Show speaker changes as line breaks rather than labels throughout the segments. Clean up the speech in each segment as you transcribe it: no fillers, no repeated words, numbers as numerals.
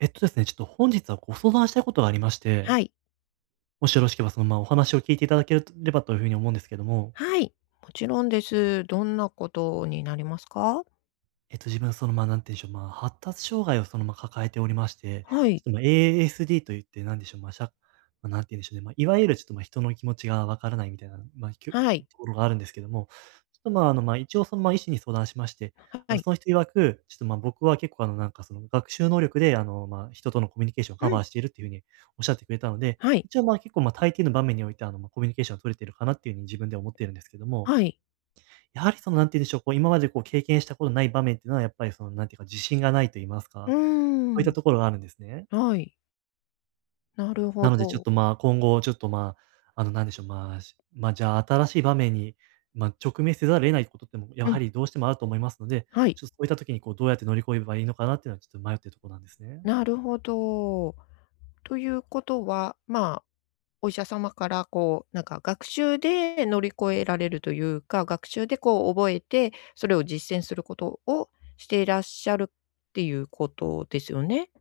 えっとですね、ちょっと本日はご相談したいことがありまして、
はい。
もしよろしければお話を聞いていただけるればというふうに思うんですけども。
はい。もちろんです。どんなことになりますか？
自分はその、まあ、なんていうんでしょう、まあ、発達障害を抱えておりまして、
は
ち
い。
ょっと、ま、ASD といって、なんでしょう、まあ、しゃまあ、なんて言うんでしょうね、まあ、いわゆるちょっと、ま、人の気持ちがわからないみたいな、
はい。
ところがあるんですけども、ちょっと、まあ、あの、まあ、一応医師に相談しまして、
はい。
その人曰く、ちょっと、ま、僕は結構、学習能力で、人とのコミュニケーションを
う
カバ
ん。
ーしているっていうふうにおっしゃってくれたので、
はい。
一応、ま、結構、大抵の場面において、コミュニケーションを取れているかなっていうふうに自分では思っているんですけども、
はい。
やはりその、なんて言うんでしょう、こう、今までこう経験したことない場面っていうのは、やっぱりその、なんていうか、自信がないと言います
う
か、
ー
そういった
ん。
ところがあるんですね。
はい。なる
な
ほ
のでちょっ
ど。
と、まあ、今後ちょっと、まあ、あの、なんでしょう、まあ、しまあ、じゃあ、新しい場面に、直面せざるを得ないことっても、や
う
は
ん。
りどうしてもあると思いますので、
はい。
ちょっとそういった時にこう、どうやって乗り越えればいいのかなっていうのは、ちょっと迷ってるところなんですね。
なるほど。ということは、お医者様からこう、なんか学習で乗り越えられるというか、学習でこう覚えて、それを実践することをしていらっしゃるっていうことですよね？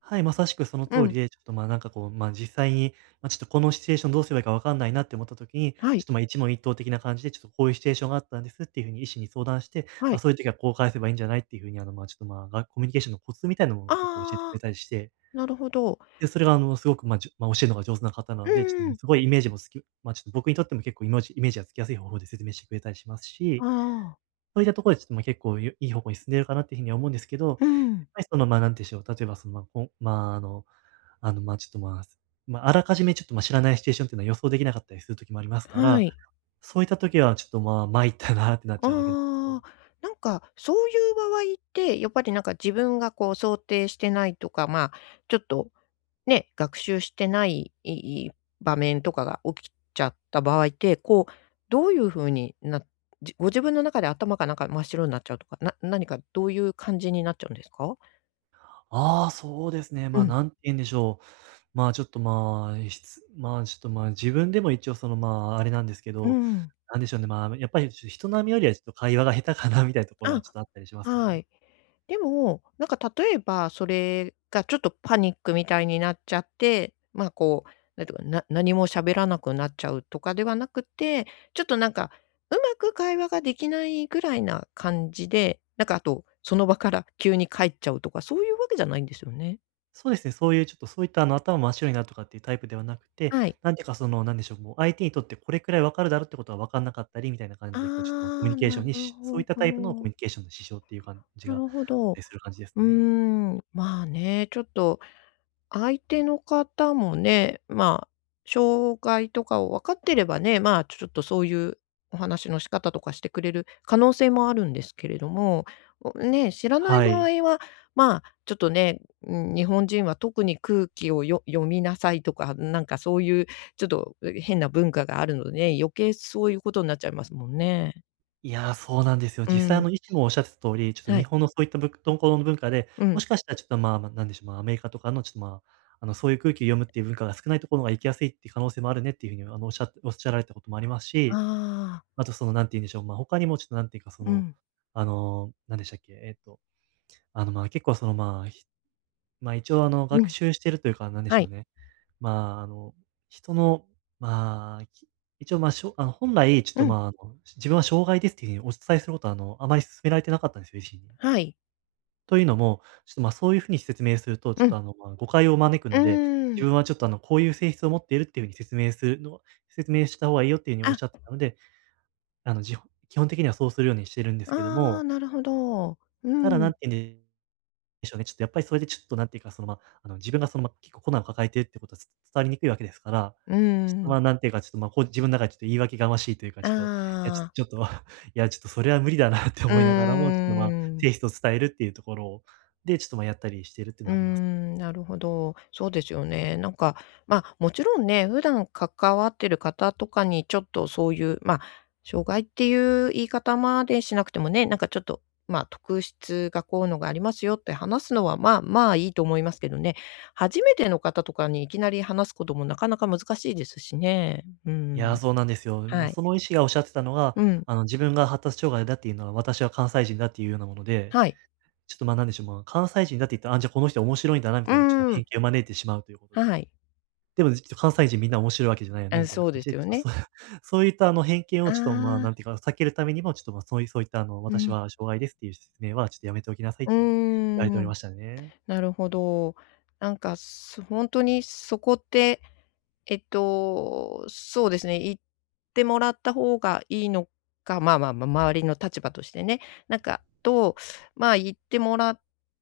はい、まさしくその通
う
り
ん。
で、ちょっと、ま、なんかこう、ま、実際に、ちょっとこのシチュエーションどうすればいいか分かんないなって思った時に、
は
ちょっ
い。
と、ま、一問一答的な感じで、ちょっとこういうシチュエーションがあったんですっていうふうに医師に相談して、
は
あ、
い。
そういう時はこう返せばいいんじゃないっていうふうに、あの、ま、ちょっと、ま、がコミュニケーションのコツみたいなものを結構教えてく
あ
れ
あ。
たりして、
なるほど。
で、それが、すごく、ま、じゅま、教えるのが上手な方な
う
ので、ちょっ
んう
と、
ん。
すごいイメージもつきま、ちょっと僕にとっても結構イメージがつきやすい方法で説明してくれたりします
あ
し、
あ。
そういったところでちょっと、ま、結構、いい方向に進んでるかなっていうふうには思うんですけど、やっ
うん。
ぱりその、まあ、なんて言うんでしょう、例えばその、まあ、こんまあ、あのあの、まあ、ちょっと、まあ、まあ、あらかじめちょっと、ま、知らないシチュエーションっていうのは予想できなかったりする時もありますか
は
ら、
い。
そういった時はちょっと、まあ、参ったなってなっちゃうわけなんですよ。
ああ、なんかそういう場合って、やっぱりなんか自分がこう想定してないとか、まあ、ちょっとね、学習してない場面とかが起きちゃった場合って、こう、どういう風にご自分の中で頭がなんか真っ白になっちゃうとか、何かどういう感じになっちゃうんですか？
ああ、そうですね。ま
う
あ、
ん、
なんて言うんでしょう。まあ、ちょっと、まあ、しつまあ、ちょっと、まあ、自分でも一応その、まあ、あれなんですけ
う
ど、
ん。
なんでしょうね、まあ、やっぱりちょっと人並みよりはちょっと会話が下手かなみたいなところは
あ、
ちょっとあったりします
は
ね。
い。でも、なんか例えば、それがちょっとパニックみたいになっちゃって、なんていうか、何も喋らなくなっちゃうとかではなくて、ちょっとなんか、うまく会話ができないぐらいな感じで、なんかあと、その場から急に帰っちゃうとか、そういうわけじゃないんですよね。
そうですね、そういうちょっとそういった頭真っ白になるとかっていうタイプではなくて、
はい。
なんていうかその、なんでしょう、もう相手にとってこれくらいわかるだろうってことはわかんなかったりみたいな感
あ
じで、こうちょっとま、コミュニ
あ、
ケーショ
な
ンに
る
しそうい
ほ
ったタイプのコミ
ど。
ュニケーションの支障っていう感じ
な
があっ
るほ
た
ど。
りする感じです
うー
ね。
ん、まあね、ちょっと相手の方もね、障害とかを分かってればね、まあ、ちょっとそういうお話の仕方とかしてくれる可能性もあるんですけれども、おね、知らない
は
場
い。
合は、まあ、ちょっとね、うん、日本人は特に空気を読みなさいとか、なんかそういうちょっと変な文化があるのでね、余計そういうことになっちゃいますもんね。
いやー、そうなんですよ。
う
実際
ん、
医師もおっしゃってた通り、ちょっと
は
日
い。
本のそういったぶとこの文化で、
う
も
ん。
しかしたらちょっとまあ、ま、なんでしょう、まあ、アメリカとかのちょっとまあ、あのそういう空気を読むっていう文化が少ないところが行きやすいっていう可能性もあるねっていう風におっしゃられたこともありますし、
ああ、
あとその、なんて言うんでしょう、まあ、他にもちょっとなんていうか、そ
う
の、
ん、
あの、なんでしたっけ、えっと、あの、まあ、結構その、まあ、ひまあ、一応
う
学
ん、
習してるというか、なんでし
は
ょう
い。
ね。まあ、あの、人の、まあ、き一応、まあ、しょあの、本来ちょっ
う
と、
ん。
まあ、あの、自分は障害ですっていうふうにお伝えすることは、あまり勧められてなかったんですよ、医師に。
はい。
というのも、ちょっと、まあ、そういうふうに説明すると、ちょ
う
っと、
ん、
あの、まあ、誤解を招く
う
ので、
ー
自
ん。
分はちょっと、あの、こういう性質を持っているっていうふうに説明するの説明した方がいいよっていうふうにおっしゃって
あ、
たので、あの、じほ基本的にはそうするようにしてるんですけど
あ
も、
あ、なるほど。う
ただ、なん
ん。
て言うんでしょうね、ちょっとやっぱりそれでちょっとなんていうか、その、ま、あの、自分が結構困難を抱えているってことは伝わりにくいわけですから、
う
ちょっと、
ん。
ま、なんていうか、ちょっと、ま、こう自分の中でちょっと言い訳がましいというか、ち
あ
ょっと、いや、ちょ
あ。
ちょっとそれは無理だなって
うー
思いながらも、ちょっと、ま、
ん。
テイストを伝えるっていうところを、で、ちょっと、ま、やったりしてるっていう
う
の
ー
はあります。
ん、なるほど。そうですよね。なんか、まあ、もちろんね、普段関わってる方とかにちょっとそういう、まあ、障害っていう言い方までしなくてもね、なんかちょっと、まあ、特質がこういうのがありますよって話すのは、まあまあいいと思いますけどね。初めての方とかにいきなり話すこともなかなか難しいですしね。う
いや、
ん。
そうなんですよ。
はい。
その医師がおっしゃってたのが、
うん。
自分が発達障害だっていうのは、私は関西人だっていうようなもので、
はい。
ちょっと、ま、なんでしょう、まあ、関西人だって言ったら、あ、じゃあこの人面白いんだなみ
う
たいなちょっと
ー
偏
ん。
見を招いてしまうということで、
はい。
でも、っと関西人みんな面白いわけじゃないよねみたいな
そう
感
で
じ
す
で、ち
よ
ょっと
ね。
そう そういった偏見を
あ
ちょっと、まあ、
あ、
なんていうか、避けるためにも、ちょっと、ま、そういうそういった
う
私
ん。
は障害ですっていう説明はちょっとやめておきなさいっ
う
ていうふうに言われてお
ー
り
ん。
ましたね。
なるほど。なんか、本当にそこって、えっと、そうですね、言ってもらった方がいいのか、まあまあ、ま、周りの立場としてね、なんか、と、まあ、言ってもらっ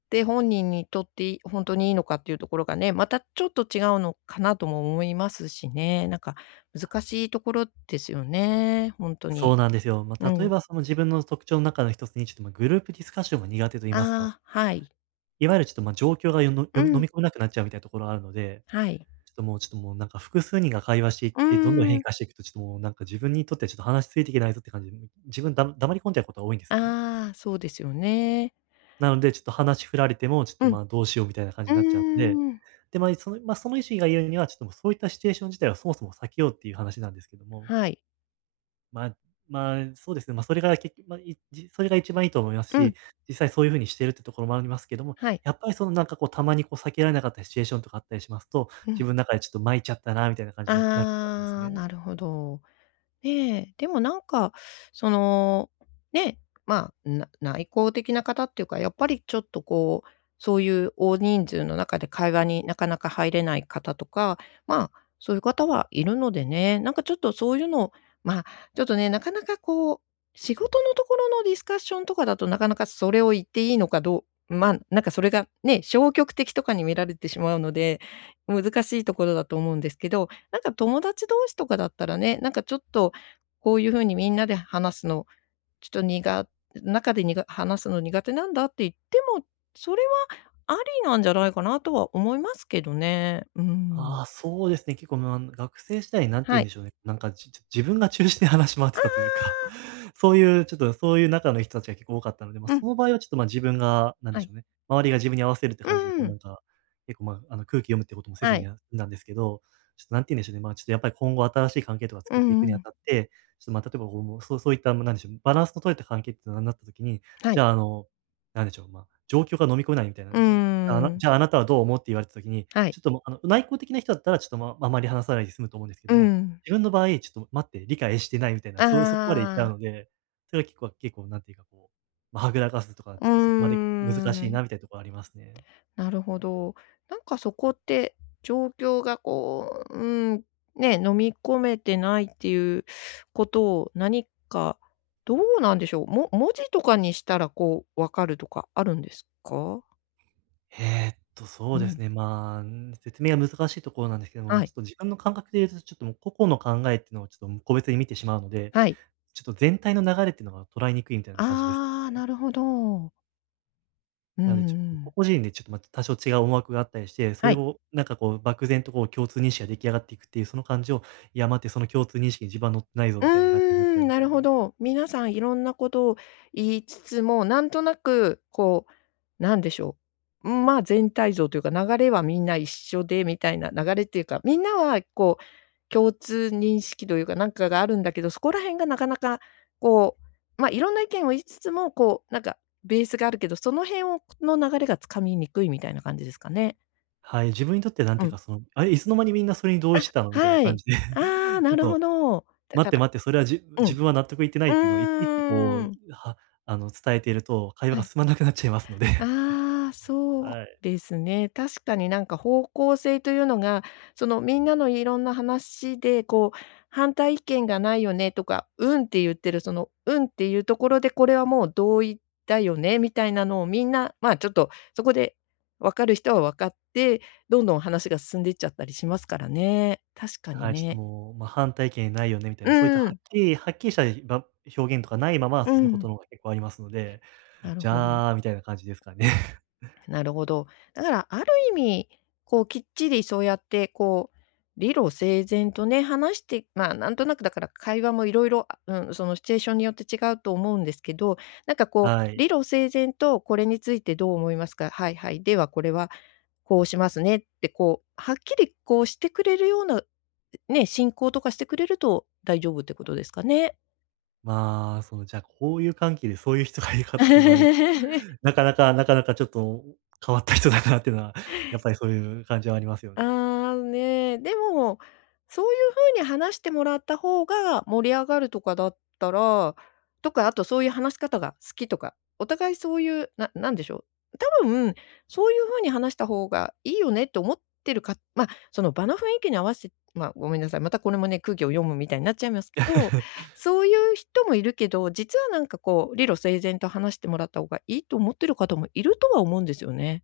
て本人にとって本当にいいのかっていうところがね、またちょっと違うのかなとも思いますしね。なんか難しいところですよね、本当
そ
に。
うなんですよ。ま
う
あ、例え
ん。
ばその自分の特徴の中の一つに、ちょっと、ま、グループディスカッションが苦手と言いますか、
ああ、はい。
いわゆるちょっと、ま、状況がよのよ
う
飲
ん、
み込めなくなっちゃうみたいなところがあるので、
はい。
ちょっともうなんか複数人が会話していっ
うー
て、どんどん変
ん。
化していくと、ちょっともうなんか自分にとってはちょっと話ついていけないぞって感じで、自分だ黙り込んじゃうことが多いんですね。
ああ、そうですよね。
なので、ちょっと話振られても、ちょっ
う
と
ん。
まあどうしようみたいな感じになっちゃうので、
うーん。
で、まあ、その、まあ、その意思が言うには、ちょっともうそういったシチュエーション自体はそもそも避けようっていう話なんですけども、
はい。
まあ、まあ、そうですね、まあ、それが結局、まあ、それが一番いいと思います
う
し、
ん。
実際そういうふうにしてるってところもありますけども、
はい。
やっぱりそのなんかこう、たまにこう避けられなかったシチュエーションとかあったりしますと、
う
自
ん。
分の中でちょっと巻いちゃったなみたいな感じになることがあるんです
ああ、
ね。
なるほど。ええ、でもなんか、その、ね、まあ、内向的な方っていうか、やっぱりちょっとこう、そういう大人数の中で会話になかなか入れない方とか、まあ、そういう方はいるのでね、なんかちょっとそういうの、まあ、ちょっとね、なかなかこう、仕事のところのディスカッションとかだとなかなかそれを言っていいのかどうまあ、なんかそれがね、消極的とかに見られてしまうので、難しいところだと思うんですけど、なんか友達同士とかだったらね、なんかちょっとこういう風にみんなで話すの、ちょっと苦中でにが話すの苦手なんだって言っても、それはありなんじゃないかなとは思いますけどね。うん。
ああ、そうですね。結構、まあ、学生時代、なんて言
は
うんで
い。
しょうね、なんか、自分が中心で話し回って
あ
たというか、
あ、
そういうちょっと、そういう中の人たちが結構多かったので、まあ、
う
そ
ん、
の場合はちょっと、ま、自分が、なんで
は
しょ
い。
うね、周りが自分に合わせるって感じで、こ
う
うな
ん、
んか、結構、まあ、あの、空気読むってこともせず
は
に
い。
やなんですけど、ちょっとなんて言うんでしょうね、まあ、ちょっとやっぱり今後新しい関係とか
う
作ってい
ん
く
う
にあ
ん。
たって、ちょっと、まあ、例えば、こう、もう、そういった、ま、なんでしょう、バランスの取れた関係ってなった時に、
は
じ
い。
ゃあ、あの、なんでしょう、まあ、状況が飲み込めないみたいな、
うー
じゃあ、
ん。
あなたはどう思うって言われた時に、
はい。
ちょっともう、あの、内向的な人だったら、ちょっと、まああまり話さないで済むと思うんですけど
う
も、
ん。
自分の場合、ちょっと待って、理解してないみたいな、そこまで行っち
あ
ゃう
あ、
ので、それが結構なんていうかこう、まあ、はぐらかすとか、ち
う
ょっとそこまで
ー
難しい
ん。
なみたいなところありますね。
なるほど。なんかそこって、状況がこう、うん、ね、飲み込めてないっていうことを、何か、どうなんでしょう。文字とかにしたら、こう、分かるとかあるんですか？
えーっと、そう
う
です
ん。
ね、まあ、説明が難しいところなんですけども、
は
ちょっ
い。
と自分の感覚で言うと、ちょっともう個々の考えっていうのをちょっと個別に見てしまうので、
はい。
ちょっと全体の流れっていうのが捉えにくいみたいな感じです。
ああ、なるほど。うん
なので、ちょっ
う
と
ん。
個々人でちょっとまた多少違う思惑があったりして、そ
は
れ
い。
をなんかこう漠然とこう共通認識が出来上がっていくっていうその感じを、いや待って、その共通認識に自分は乗ってないぞ
うー
みたいな感じになっちゃう
ん、
み
な
たい
る
な。
ほど。皆さんいろんなことを言いつつも、なんとなくこう、なんでしょう、ん、まあ、全体像というか、流れはみんな一緒でみたいな、流れっていうか、みんなはこう、共通認識というか、なんかがあるんだけど、そこら辺がなかなかこう、ま、あいろんな意見を言いつつも、こう、なんかベースがあるけど、その辺の流れがつかみにくいみたいな感じですかね？
はい、自分にとってなん
う
ていう
ん。
かその、あれ、いつの間にみんなそれに同意
あ、
してたのみたいな
は
感
い。
じで
ああ、
ちょ
な
っ
るほ
と、
ど。だ
待っ
か
て
ら、
待って、それは
う
自
ん。
分は納得いってないっていうのをいちいち
うー
こ
ん。
う、あの伝えていると、会話
は
が
い。
進まなくなっちゃいますので
ああ、そう
はい。
ですね。確かになんか方向性というのが、そのみんなのいろんな話で、こう、反対意見がないよねとか、うんって言ってる、その、うんっていうところで、これはもう同意だよねみたいなのをみんな、まあちょっとそこで分かる人は分かって、どんどん話が進んでいっちゃったりしますからね。確かに
はい、ちょっと
ね。
もう、まあ、反対意見ないよねみたいな、そういった
う
はっ
ん、
きりはっきりした表現とかないまま
う
進むこと
ん。
の方が結構ありますので。
なる
じ
ほど。
ゃあ、みたいな感じですかね。
なるほど。だからある意味、こうきっちりそうやってこう、理路整然とね、話して、まあ、なんとなくだから会話もいろいろ、あ、うん、そのシチュエーションによって違うと思うんですけど、なんかこう、
はい。
理路整然とこれについてどう思いますか？はいはい、ではこれはこうしますねってこう、はっきりこうしてくれるような、ね、進行とかしてくれると大丈夫ってことですかね？
まあ、その、じゃあ、こういう関係でそういう人がいるかと言われる なかなかちょっと変わった人だなっていうのは、やっぱりそういう感じはありますよね。
ああ、ね、でも、そういう風に話してもらった方が盛り上がるとかだったらとか、あとそういう話し方が好きとか、お互いそういう、なんでしょう、多分そういう風に話した方がいいよねって思ってるか、まあ、その場の雰囲気に合わせてまあ、ごめんなさい、またこれもね、空気を読むみたいになっちゃいますけど、そういう人もいるけど、実はなんかこう、理路整然と話してもらった方がいいと思ってる方もいるとは思うんですよね。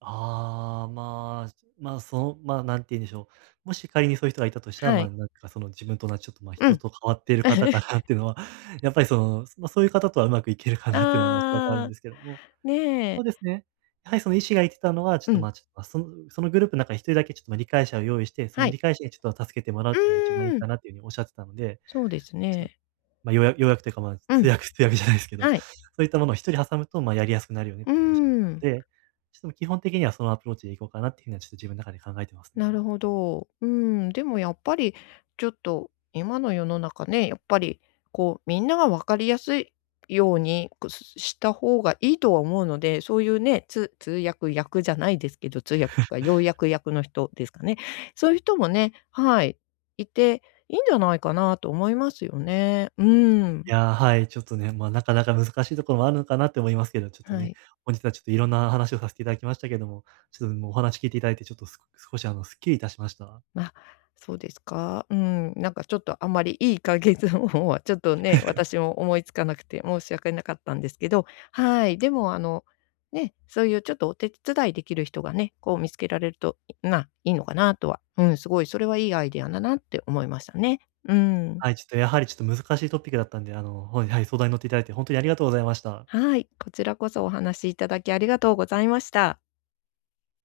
ああ、まあ、まあ、その、まあ、なんて言うんでしょう。もし仮にそういう人がいたとしたら、
は
まあ、
い。
なんかその自分とちょっと、まあ、
う
人
ん。
と変わっている方か なっていうのは、やっぱりその、まあ、そういう方とはうまくいけるかなっていうのはおそらくあるん
あ
で
あ、
すけども、
ね
そ
え。
うですね。やはりその医師が言ってたのは、ちょっ
う
と、
ん、
まあ、ちょっと、ま、そのグループの中に一人だけちょっと、ま、理解者を用意して、その
はい。
理解者にちょっと助けてもらうっ
う
ていうのが一番いい
ーん、
かなっていう風におっしゃってたので、
そうです
ちょっと、
ね。
まあ、要約要約というか、まあ、
う
通
ん、
訳通訳じゃないですけど、
はい。
そういったものを一人挟むと、まあ、やりやすくなるよねっ
う
て
ー
いう風におっしゃって
ん、
たので、ちょっともう基本的にはそのアプローチでいこうかなっていう風には、ちょっと自分の中で考えてます
なる
ね。
ほど。うーん、でもやっぱりちょっと今の世の中ね、やっぱりこうみんなが分かりやすいように、した方がいいとは思うので、そういうね、通訳役じゃないですけど、通訳とか要約役の人ですかね。そういう人もね、はい、いていいんじゃないかなと思いますよね。うーん、
いや、はい、ちょっとね、まあ、なかなか難しいところもあるのかなって思いますけど、ちょっと
は
ね、
い。
本日はちょっといろんな話をさせていただきましたけども、ちょっともうお話聞いていただいて、ちょっと少しあの、すっきりいたしました。
ま、そうですか。うん、なんかちょっとあんまりいい解決方法はちょっとね、私も思いつかなくて申し訳なかったんですけど、はい、でもあの、ね、そういうちょっとお手伝いできる人がね、こう見つけられると、いいのかなとは、うん、すごいそれはいいアイデアだなって思いましたね。うん。
はい、ちょっとやはりちょっと難しいトピックだったんで、あの、はいはい、相談に乗っていただいて、本当にありがとうございました。
はい、こちらこそお話しいただきありがとうございました。